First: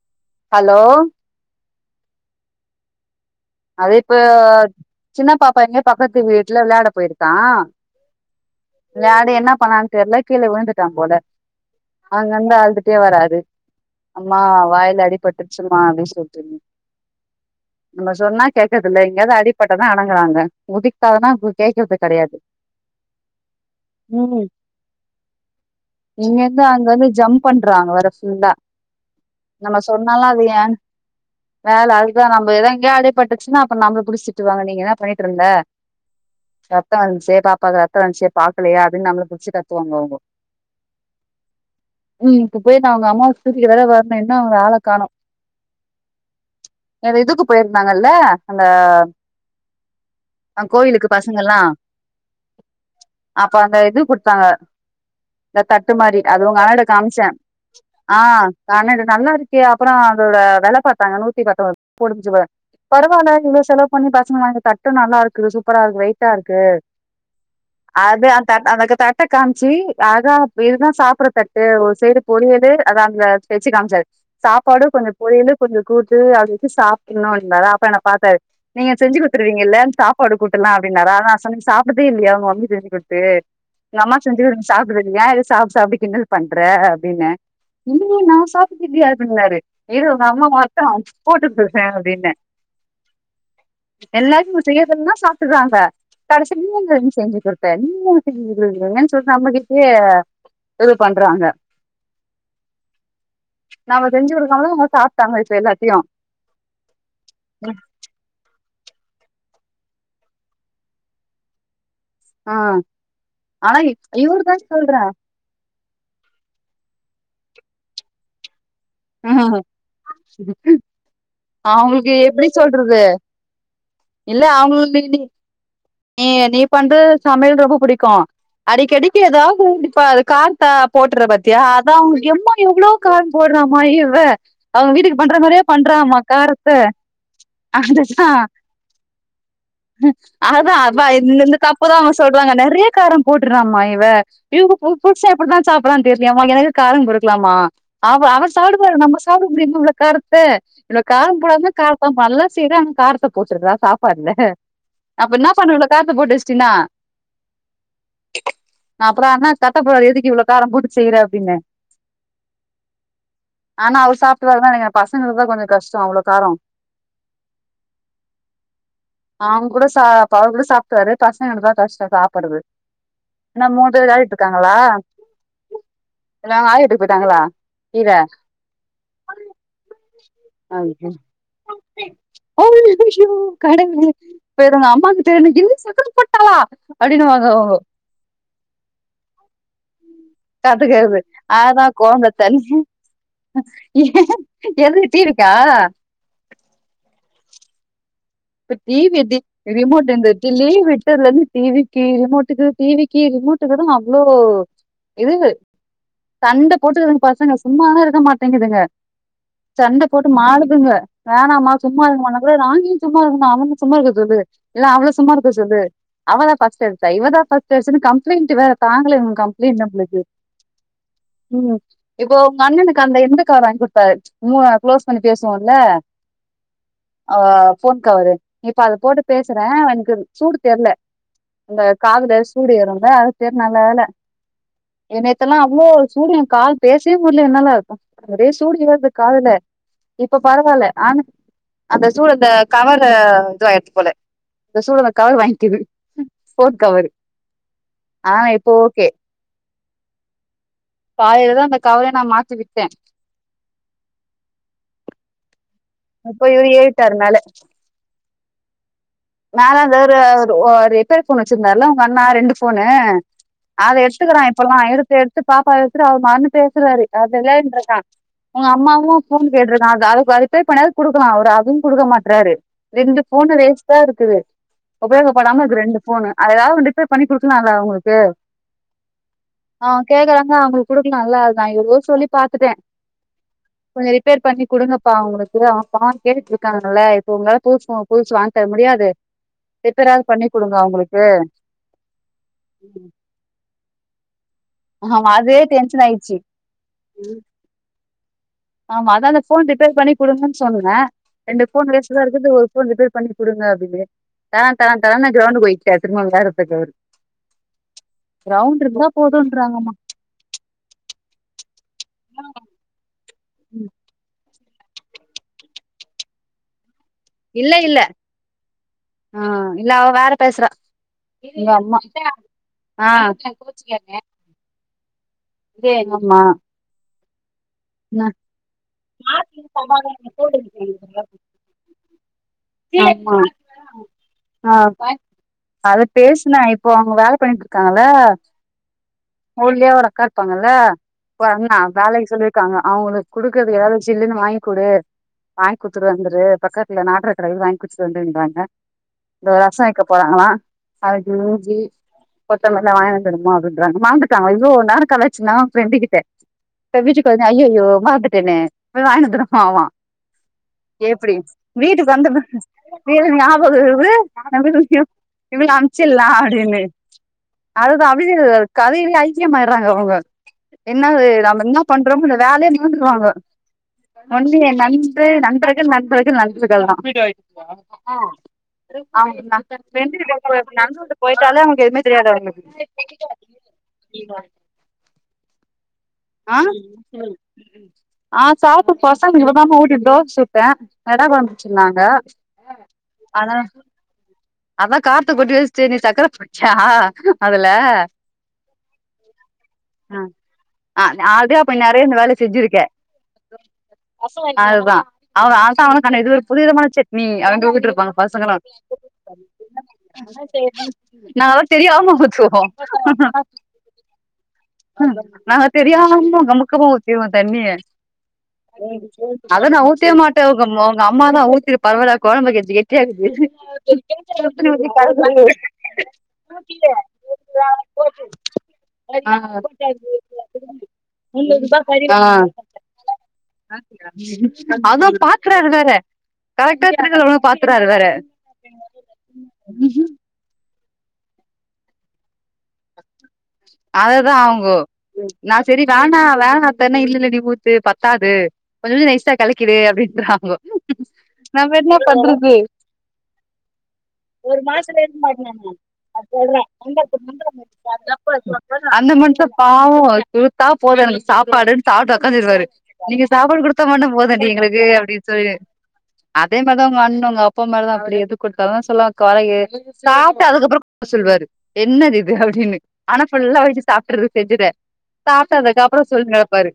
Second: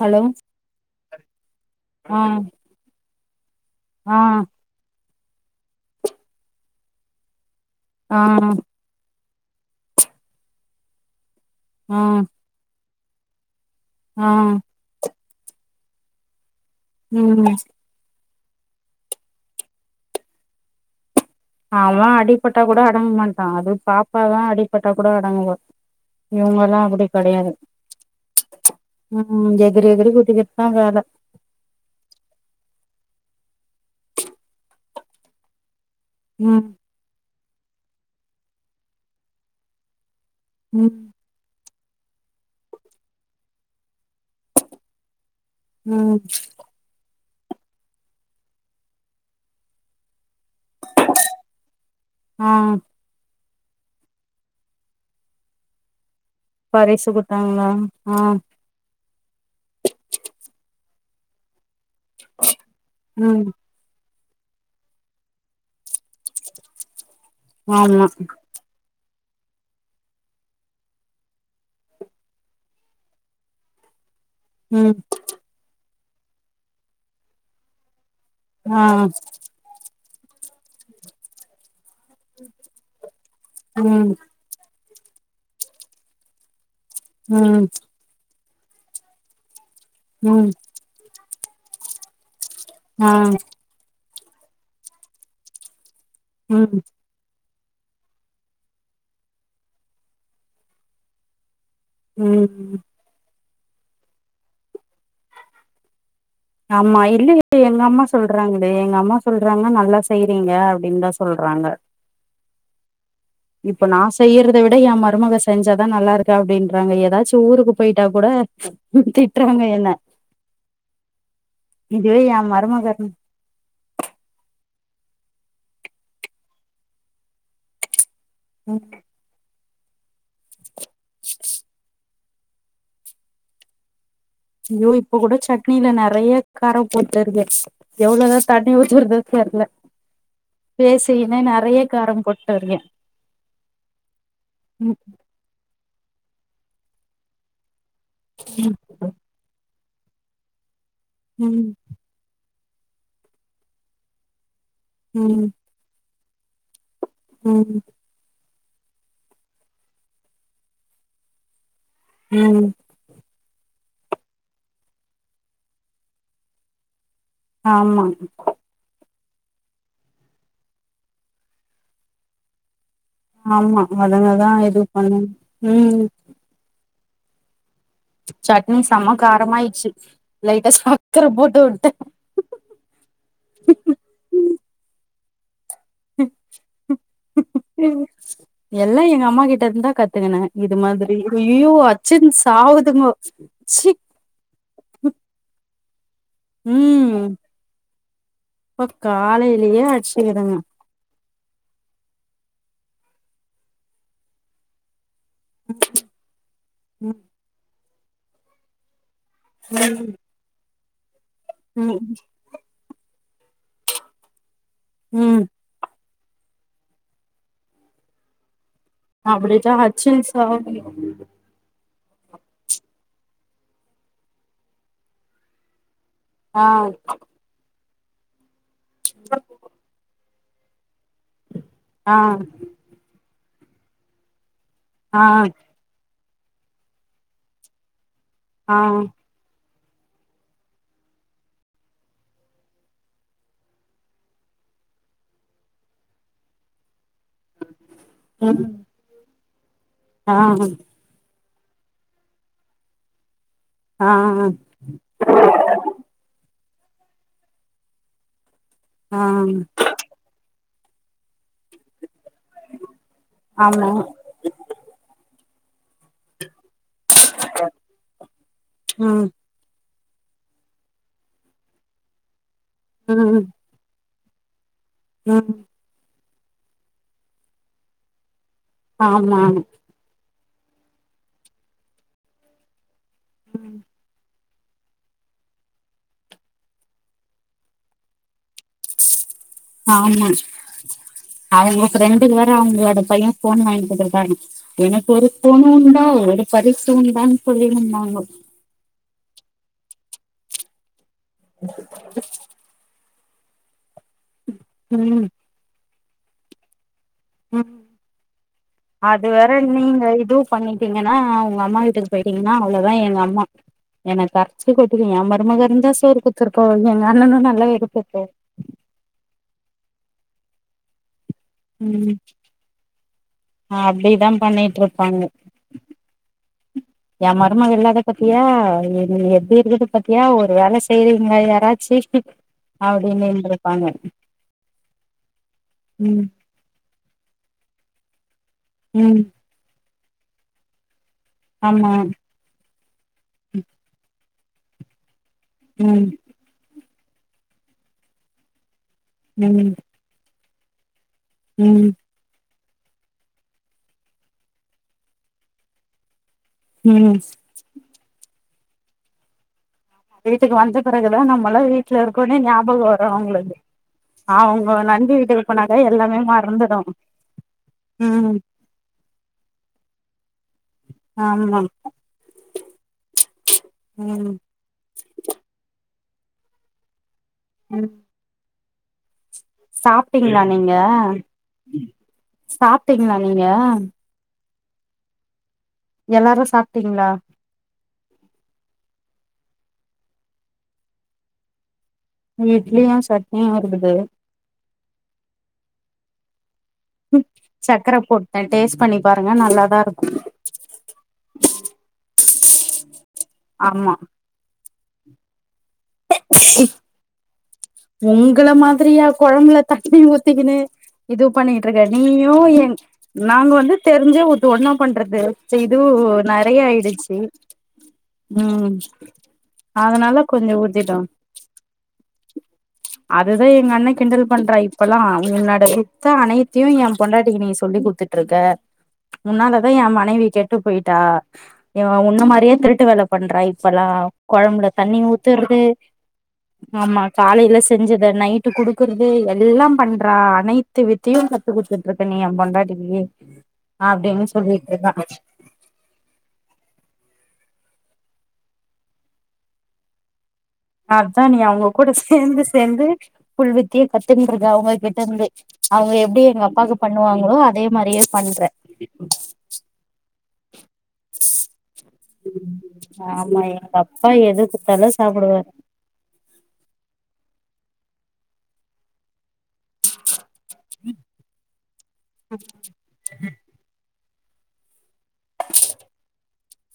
Hello hello அ அது இப்ப சின்ன பாப்பா எங்கயோ பக்கத்து வீட்ல வெளையாட போய்ர்க்கா ஆ வ்ளாடி என்ன பண்ணான் தெர்ல கீழ விழுந்துட்டா போல ஆ அங்க இருந்து ஆழுதுட் டே வராறு ஆ அம்மா வாயில அடிபட்ருச்சுமா அப்டின் சொல்ட்டு வ ம் சொன்னா கேக்கறதில்ல எங்கையாவது அடிப்பட்டாதா அடங்குறாங்க குதிக்காதனா குதி அவ அடிப்பட்டா கூட அடங்க மாட்டா அது பாப்பாதா அடிப்பட்டா கூட அடங்குவா இங்க இருந்து இவங்கல்லா அங்க அப்டி வந்து ஜம்ப் கெடையாது பண்றாங்க வர ஃபுல்லா ம் நம்ம எகுறி எகுறி சொன்னாலு அது குதிக்கர்தா ஏன் வேல வேல அதுக்தா நம்ம எதா எங்கையா அடிப் பட்டுச்சுன்னா அப்ப நம்ள புடிச்சிட்டு திட்டு வாங்க நீங்க என்னா பண்ணிட்ருந்த ம் ரத்த வன்ச்சே பாப்பாக்கு ரத்த வன்ச்சே பாக்கலையா அப்டின் நம்மல புடிச்சு கத்துவாங்க அவுங்கோ ம் ம் இப்ப போய் நா அவங்க அம்மாவ [unintelligible] வர்னு இன்னு அவங்க ஆள காணோ ம் ஏ இதுக்கு போயிருந்தாங்கல்ல அந்த அ கோவிலுக்கு பசங்கல்லா ஆ அப்ப அந்த இது குடுத்தாங்க இந்த தட்டு மாரி அது உங்க அண்ணட பரிசு காம்ச்சே குடுத்தாங்களா ஆ காணது நல்லா இருக்கே அப்றோ அதோட வேல பாத்தாங்க நூத்தி பத்தொன்பது போட்டுந்துச்சி போல ம் பரவால செலவு பண்ணி பசங்க வாங்கி தட்டு நல்லாருக்கு சூப்பராருக்கு வெயிட்டா இருக்கு ஆமா அது அக் தட் அந்தக தட்ட காம்ச்சு அதாப் இதுதா சாப்ட்ற தட்டு ஒரு சைடு பொரியலு அதா அந்த வெச்சு காமிச்சாரு சாப்பாடு ம் கொஞ்ச பொரியலு கொஞ்ச கூட்டு அப்டி வச்சு சாப்ட்ணு ன்டாறா அப்ப என்ன பாத்தாரு ஆ நீங்க செஞ்சி கொத்துருவிங்கல சாப்பாடு கூட்டலா அப்டின்னாரா [unintelligible] நா சொன்ன சாப் பதே இல்லையா உங்க மம்மி செஞ்சு குடுத்து உங்க ம் அம்மா செஞ்சு சாப்டுருக்கியா சாப் சாப்டு கின்டல் பண்ற அப்டின்னே ம் இல்லியே நா சாப்ட்டுட்டிதில்லயே அப்டினாரு இரு உங்க அம்மா ம் வர்ட்டு போட்டு குடுக்கற அப்டின்னே ஆ எல்லாருக்கு இவரு செய்ய சொன்னா சாப்ட்டுறாங்க கடசி நீ ம் எங்க இங்க கேக்கற பேன்மூ [unintelligible] சொல் நம்மகிட்டயே இது பண்றாங்க ம் ம் நாம செஞ்சு குடுக்காம தா அவுங்க சாப்ட்டாங்க இப்ப எல்லாத்தயு அமா இல்லயே எங்க அம்மா சொல்றாங்களே எங்க அம்மா சொல்றாங்க நல்லா செய்றீங்க அப்டின்தா சொல்றாங்க ஆ ஆனா இப்ப நா இவருதா செய்யறத விட என் சொல்றே மருமக செஞ்சாதா நல்லா இருக்கா அப்டின்றாங்க ஏதாச்சு ஊருக்கு போய்ட்டா கூட திட்டுறாங்க என்ன அவுங்களுக்கு இதுவே எ எப்டி மருமக சொல்றது இல்ல அவுங்க நீ நீ நீ நீ பண்ற சமையல் ரொம்ப புடிக்கு அடிக்கடி டி எதாது இப்டி ப கார் த போட்ற பத்தியா அதா அவுங் எம்மா எவ்ளோ கார் போட்றாங்க மா இவ ஐயோ அவங்க இப்ப வீட்டுக்கு கூட பண்ற மாரியே சட்னில பண்றாமா நறைய காரத்த காரப் போட்டு இருக்கு அதுதா எவ்ளோதா தண்ணி ஊத்துறதோ தெர்ல அதா அதா இந் பேசிக்கினே இந்த நெறைய தப்புதா அவுங்க காரம் போட்டு சொல்வாங்க இருக்கே நெறைய காரம் போட்டுறாமா இவ இவ் பு ம் புர்ஷ புடிதா சாப்புட்றான் தெரிலயேமா எனக்கு காரம் கொடுக்கலாமா அவ அவர் சாப்புடும் போது நம்ப சாப்ட முடியுமா இவ்ளோ காரத்த இவ்ளோ காரம் போடாமயே ம் கார் இப்ப மல்லா செய்றாங்க காரத்த போட்டுறா சாப்பாட்ல அப்ப என்ன ம் பண்ணுவ இவ்ளோ காரத்த போட்டுவச்ட்டினா ம் அப்ற என்ன கட்டப்பாற எதிக்கி இவ்ளோ கார போட்டு செய்ற அப்டின்னே ம் ஆனா அவர் சாப்ட்ருவாரு தா நெனக்கிற பசங்களுக்கு தா கொஞ்ச கஷ்டோ அவ்ளோ காரோ ஆமா அவுங் கூட சா ப்ப அவரு கூட சாப்ட்வாரு பசங்களுக்குதா கஷ்ட சாப்பறது ஆமா அதுங்கதா இது பண்ணுங் ம் எல்லா ஆயா வீட்டுக்கு போய்ட்டாங்களா கீழ சட்னி செம காரமாட்ச்சு [unintelligible] அய்யயோ கடவுளே ப்ப இதுங்க அம்மாக்கு தெர்னு என் சக்கர போட்டலா அப்டின்னுவாங்க இவுங்கோ உம் எல்லா எங்க அம்மா கிட்ட இருந்துந்தா கத்துக்கினே இது மாதிரி கத்துக்கறது ஐயோ அதா கோம்பல அச்சுன்னு தண் சாவுதுங்கோ சி எதுக்கு டிவிக்கா ம் இப்ப டி வி தி காலையிலயே ரிமோட்டு இந்த அடிச்சுக்குதுங்க லீவு விட்டதுலேந்து டி வி டி வி ரிமோட்டுகு டிவிக்கு ரிமோட்டுகு த அவ்ளோ இரவு சண்ட போட்டு பசக சும்மா வே இருக்க மாட்டேங்குதுங்க சண்ட போட்டு மாலதுங்க வேணாமா ம் சும்மா இருகமா மா கூட நானி சும்மா இருகமா அவன சும்மா இருக்க சொல்லு எல்லா அவள சும்மா ம் இருக்க சொல்லு அவத ஃபஸ்ட் அடிசா இவாதா ஃபஸ்ட் அடிசானு கம்ளைன்ட் வேற தாகள இவக அப்படிதா கம்ளைண்ட் நம்மளுகு அச்சுன்னு சாவுதுங்க இப்போ உங்க அண்ணனுக்கு அந்த எந்த கார் வாங்கி கொடுத்தரு மூ க்ளோஸ் பண்ணி பேசுவோல ஆ ஆ போன் கவரு இப்ப அத போட்டு பேசுறே எனகு சூடு தெரியல அந்த ஆ காதுல சூடு ஏறு இல்ல அது பேர் நல்ல வேல இ ஆ நெத்தெலா அவ்ளோ சூடு எ காதுல பேசவே முடியல எனலா சூடு ஆ ஏது காதுல இப்ப பரவாயில ஆன அந்த சூழத கவரு இதுயாருசு போல [unintelligible] கவர் வாங்கிகொடு போன் கவரு ஆ இப்ப ஒகே ஆமாக காலேல தா அந்த கவர நா மாதி விட்டே ஆ ஆ ஆ இப்ப இவரு ஏறிடாரு மேல ஆ [unintelligible] ஒரு ப்ளே போன் வச்சிருதார்ல உங்க அண்ணா ரெண்டு போனு ஆமா அத எடுத்துகிறா இப்பலா எடுத்து எடுத்து பாப்பா வச்சடு அவர மறந்து பேசுறாரு அது விளையன்றக்கா உங்க அம்மாவு ம் போன் கேட்ருகா அத அது ரிப்பேர் பண்ண குடுகலா அவ அதயு குடுக மாடறாரு ரெண்டு ம் போனு வேஸ் டா இருகுது ம் உபயோகபடாம இருகு ரெண்டு போனு அத ஏதாவது ரிப்பேர் பண்ணி குடுகலாம்ல அவகளுகு ஆமாகா அவங்க கேகுறாக அவங்களுக்கு குடுகலாம்ல அத நா எவ்ளோ சொல்லி பாத்துட்டே கொஞ்சோ ரிப்பேர் பண்ணி குடுகபா அவகளுகு அவ பான் கேட்டுட்டு இருகாங்கல இப்ப உங்களால புது போன் புதுசு வாங்கி தர முடியாது ரிப்பேராது ஆமா பண்ணி குடுங்க அவங்களுக்கு அவங்க ப்ரெண்டு வேர அவகளோட பைய போன் வாங்கி தந்துருகாக எனக்கு ஒரு ஆமா அதே போன் டென்ஷன் உண்டா ஆயிடுச்சு ஒரு பரிசு உண்டானு சொல்லிந்தாங்க ஆமா அதா அந்த போன் ரிப்பேர் பண்ணி கொடுங்கன்னு சொன்னே ரெண்டு போன் வேஸ்டாதா இருகுது ஒரு போன் ரிப் பண்ணி கொடுங்க அப்டினு தர தர ம் தரனு கிரௌண்டுகு போயிடார் திருமா வெலயறதகு போயிடாரு ம் அது வர போதுன்றாங்கம்மா நீங்க இது பண்ணிடீகன்னா உங்க அம்மா வீட்டுக்கு போயிடீகன்னா அவளோதா எங்க அம்மா ம். என்ன த [unintelligible] மருமக இருதா சோறு குதுருபாகா இல்ல இல்ல ம் இல்ல அவ வேற பேசறா இல்ல அம்மா ம் ஆ [unintelligible] ம் பண்ணீடு பண்ணு இது எங்கம்மா எ மரும இல்லாத பாத்தியா நீங்க எப்படி இருகுது பாத்தியா ஒரு வேல செய்றீகளா யாராசி அப்டினு இருதுருகா ஆ அத பேசுனே இப்ப அவக வேல பண்ணிட்டு இருகாகள ம் ஓலியா ஒரு அக்கா இருகல்ல ஓரு அண்ணா ஆமா வேலயிகு சொல்லி அக்கா இருகா அவகளுகு குடுகறது ஏதாவது சில்லுனு வாங்கி கொடு வாங்கி ம் குடுதுட்டு வந்துரு பக்கத் இல்ல நாட் ரஸ்த்த கடைல் வாங் குட்ச்சிட்டு வந்துர்ந்தானுங்க எதோ ம் ரசோ வெய்க்க போறாங்களா [unintelligible] பூஜை ம் கொத்தமல் நா வாய்ங்ன் வந் தெரிமா அப்டின்றானுங் மறந்துட்டாங்கோ இவ்ளோ நேரோ கலாய்ச்சினா ஃப்ரெண்டு கிட்ட இப்போ ம் வீட்டுக் ஐயயோ மறந்துட்டனே போய் வாய்னு வந்தட்றம்மாவா வீட்டுக்கு வந்த பிறகுதா எப்பிடி நம்மளா வீட்ல வீட்டுக் வந்த இருக்கோனே ஞாபகோ வரு வீலு அவங்களுக்கு ஞாபகோ இருகுது ரொம்ப அவங்க முக்கியோ நண்பி வீட்டுக்கு இவுனுங்கள போனாக்கா எல்லாமே அம்ச்சர்லா மறந்துடு அப்டினு அதுதா ம் அப்டே கதயிலே ஐக்கியமாட்றாங்க அவுங்க என்னது ஆமா நாமென்ன பண் றமோ அந்த வேலையே மறந்துருவாங்க ம் ஒன்லி நண் பரே நண்பர்கள் நண்பர்கள் நண்பர்கள் ம் தா அவுங் நம்ம எட்த்துலர்ந்து சாப்ட்டீங்களா நீங்க [inaudible] நண்பர்கள் போய்ட்டாலே அவுங்ளுக் எதுமே தெரியாது அவுங்ளுக்கு சாப்ட்டீங்களா நீங்க நீ வாய்ங் எல்லாரு ஆ சாப்ட்டீங்களா ஆ சாப்ட்டு பசங்ளுக் இப்ப தாமா ஊட்டிவுட் தோஸ் சுட்டே கடா கொழம்பு புட்ச்சின்னாங்க இங்க இட்லியு சட்னியு இருக்குது அதா கார்த்த கொட்டி வெஸ்ட்டியே நீ சக்கர போட்ச்சா அதுல அத டேஸ்ட் பண்ணி பாருங்க நல்லாாதா இருக்கு ஆ ஆல்ரெடி அப்ப நெறய இந்த வேல செஞ்சிருக்க ஆமா அதுதா அவ அத தா அவனு சொன்னா இது ஒரு புது விதமான சட்னி அப்டின் உங்கள மாதிரியா கொழம்புல தண்ணி ஊத்திக்கனு இது நாங்கல்லா பண்ணீட்ருக்க தெரியாம நீயு ஊத்துவோ எங் நாங்க வந்து தெரிஞ்சே ஊத்துவோனா நாங்க தெரியாம உன்னு கமுக்கமா ஆயிடுச்சு ஊத்தீர்வோ தண்ணிய ம் அத நா ஊத்வே அதனால மாட்டே கொஞ்சோ உங்கொம்மோ ஊத்திட்டோ உங்க அம்மா தா ஊத்திட்டு பரவால்ல கொழம்பு கொஞ் கெட் அதுதா எங்க அண்ண கிண்டல் பண்றா இப்பெல்லா உன் உன்னோட வித்த அனைத்தியு ஏ பொண்டாட்டிக்கு நீங்க சொல்லி குட்த்து ட்ருக்க ஆ உன்னாலதா என் மனைவி கெட்டு போய்ட்டா எ உன்ன மாரியே திருட்டு வேல பண்றா இப்பெல்லா அது பாக்கறாரு வேற கரெக்ட்டா ஆமா திருகுல உள்ளத காலைல பாத் செஞ்சத நைட்டு குடுக்கற்து எல்லா பண்றா அ அனைத்து வித்தையு கத்து குட்த்துட்ருக்க நீ எம்பொண்டாட்டிக்கு அப்டின் அததா அவுங்கோ சொல்லிட்ருந்தா நா செரி வேணா வேணாத்தன்னா இல்லல்ல நீ ஊத்து பத்தாது கொஞ்ச கொஞ்ச நைசா கலக்கிடு அப்டின்றாங்கோ அதா நீ அவுங்க நம்ம கூட என்ன சேந்து பண்றது சேந்து ஃபுல் வித்தய கத்துன்ருக்க அவுங்ககிட்டர்ந்து அவுங்க எப்டி எங்க அப்பாக்கு பண்ணுவாங்களோ அதே மாரியே பண்ற அந்த மன்ஷ பாவோ குடுத்தா போது எனக்கு சாப்பாடுன் சாப்ட்டு ஒக்காந்துருவாரு நீங்க ஆமா சாப்பாடு எங்க குடுத்தா மட்டு அப்பா எது போதுண்டி எங்களுக்கு குடுத்தாலு அப்டின் சாப்டுவாரு சொல்லி அதே மாரி தா உங்க அண்ணு உங்க அப்பா மார தா அப்டி எது குட்த்தாலு சொல்லாத் கொறையே சாப்ட்டு அதுக்கப்பறோ கொற சொல்வாரு என்னதிது அப்டினு ஃபுல்லா வெச்சு சாப்ட்றதுக் செஞ்சிட்றே சாப்ட்டதுக்கப்பறோ சொல் கேப்பாரு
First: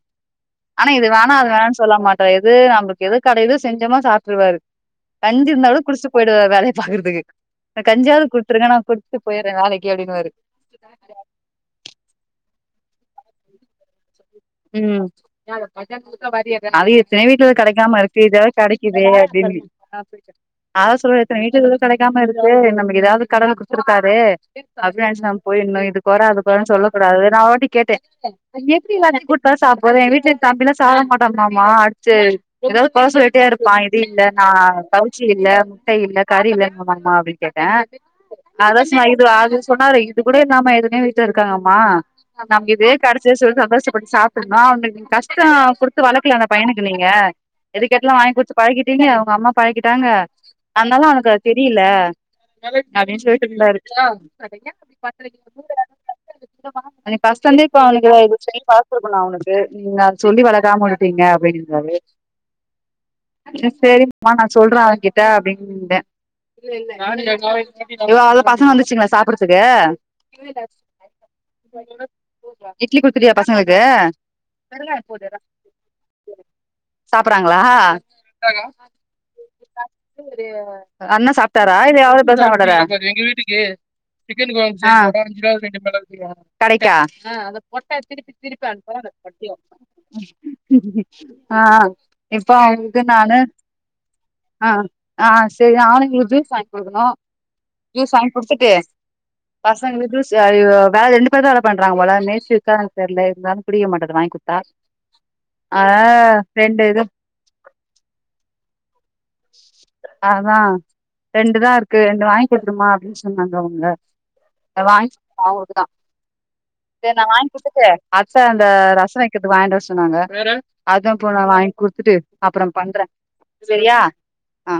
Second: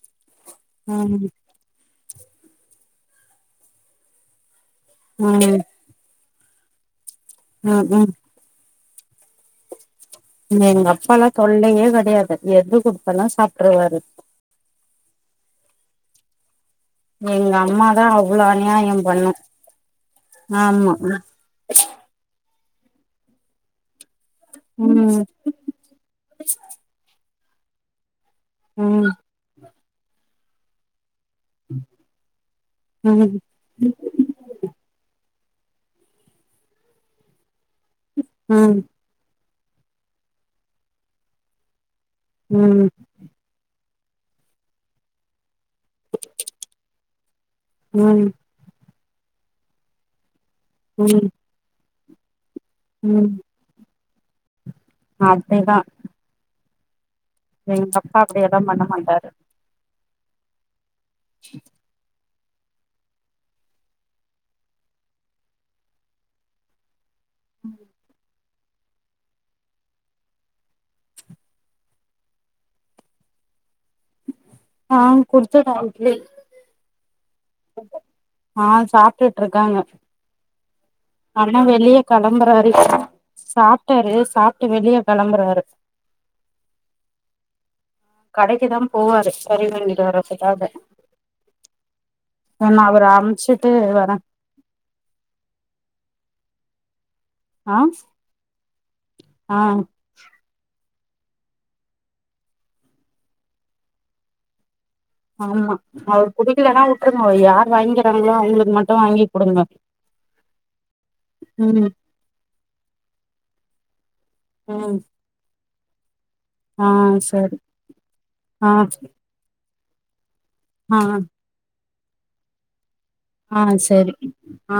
ஆனா இது ம் வேணா அது வேணான் சொல்ல மாட்டார் எது நம்பளுக் எது கடையிது செஞ்சமோ சாப்ட்ருவாரு கஞ்சி ம் இர்ந்தாலு குடிஸ்ட்டு போய்டுவாரு வேலைய பாக்கறதுக்கு ம் ம் கஞ்சியாவ்து குட்த்துருங்க நா குடி ஸ்ட்டு போயறே வேலைக்கு அப்டின்னுவாரு ம் எங்க அப்பால்லா தொல்லையே கெடயாது எது குடுத்தாலு சாப்ட்டுவாரு ம் அவிய செல வீட்ல எங்க இது கெடைக்காம அம்மாதா இருக்கே அவ்ளோ இதாவ்து அநியாயம் கெடைக்குதே பண்ணு அப்டின்னு ஆமா அதா சொல்லுவார் எத்தன வீட்ல இதெல்லா கெடைக்காம இருக் இது நமக்கு எதாவது கடவுள் குடுத்துருக்காரு அப்டி ம் நெனச்சட்டு நம்ம போயிட்ணு இது கொற அது கொறன்னு சொல்ல கூடாது நா ஒரு வாட்டி கேட்டே எப்டி ம் எல்லா நீ குடுத்தோனே சாப்புட்ற எங்க வீட்ல என் தம்பிலா சாப்ட மாட்டா மாமா அடிச்சு எதாவது கொற ம் சொல்லிட்டே இருப்பா இது இல்ல நா கவுச்சி இல்ல முட்டை இல்ல கறி இல்ல நம்ம வாங்குமா அப்டின்னு கேட் டே ம் அதா சும்மா இது அது சொன்னாரு இது கூட இல்லாம எத்தனையோ வீட்டுல இருக்காங்கம்மா நம் ம் இதே கெடைச்சுச்சுன்னு சொல்லி சந்தோஷப்பட்டு சாப்புட்ணு அவனுங்க கஷ்டோ குடுக் த்து வளர்க்கல அந்த பையனுக்கு நீங்க எதுக்கேட்டாலு ம் வாங்கி குடுத்து பழகிட்டீங்க அவுங்க அம்மா பழக்கிட்டாங்க அதுனால ம் அவனுக்கு அது தெரியில அப்டின்னு ம் சொல்ட்டு இருந்தாரு அப்டிதா பஸ்ட்லருந்தே இப்ப எங்க அவனுக்கு அப்பா இது செரி அப்டியெல்லா பண்ண பார் மாட்டாரு அது நா சொல்லி வளர்க்காம வுட்டுட்டீங்க அப்டின்னுவாரு செரிப்பா நா சொல்றே அவ கிட்ட அப்டின்ட்டே இவ அதா பசங்க வந்துருச்சுங்களா சாப்புட்றதுக்கு இட்லி குடுத்துட்டியா பசங்களுக்கு ஆ குடுத்துட்டோ இட்லி சாப்புறாங்களா ஆ சாப்ட்டுட்ருக்காங்க அண்ணே அண்ண சாப்ட்டாரா வெளிய இல்ல அவரு பேச கெளம்புறாரு மாட்டாரா சாப்ட்டாரு சாப்ட்டு ஆ வெளிய கெளம்புறாரு கரைக்டா கடைக்கு தா போவாரு கறி வாங்கிட்டு வர்றதுக்காக ஆ ஆ இப்போ நா அவுங்களுக்கு அவர நானு அம்ச்சுட்டு வரே ஆ ஆ ஆ செரி அவனுங்களுக்கு ஜூஸ் வாங்கி குடுக்கணு ஆ ஜூஸ் வாங்கி குடுத்துட்டு ஆ பசங்களுக்கு ஜூஸ் வேல ரெண்டு பேர் தா வேல பண்றாங்க போல மேஸ்திரி இருக்காரானு தெர்ல இருந்தாலு குடிக்க மாட்டது வாங்கி குடுத்தா ஆமா ஆ அவர் குடிக்கலேனா ரெண்டு இது வுட்ருங்கோ அவ யார் வாங்கிறாங்களோ அவுங்களுக்கு மட்டு வாங்கி குடுங்க அதா ரெண்டுதா ம் இருக்கு ரெண்டு வாங்கிக் குடுக்கட்டுமா அப்டின்னு சொன்னாங்க அவுங்க அத ம் வாங்கிச்சு அவுங்களுக்கு தா ஆ செர் நா வாங்கி சரி குடுத்துட்டு அச்ச அந்த ஆ ரசோ வக்கிறதுக்கு வாங்கிட்டு வர சொன்னாங்க ஆ அதா இப்போ நா வாங்கி குடுத்துட்டு அப்பறம் பண்றே ஆ சரியா செரிங்க ஆ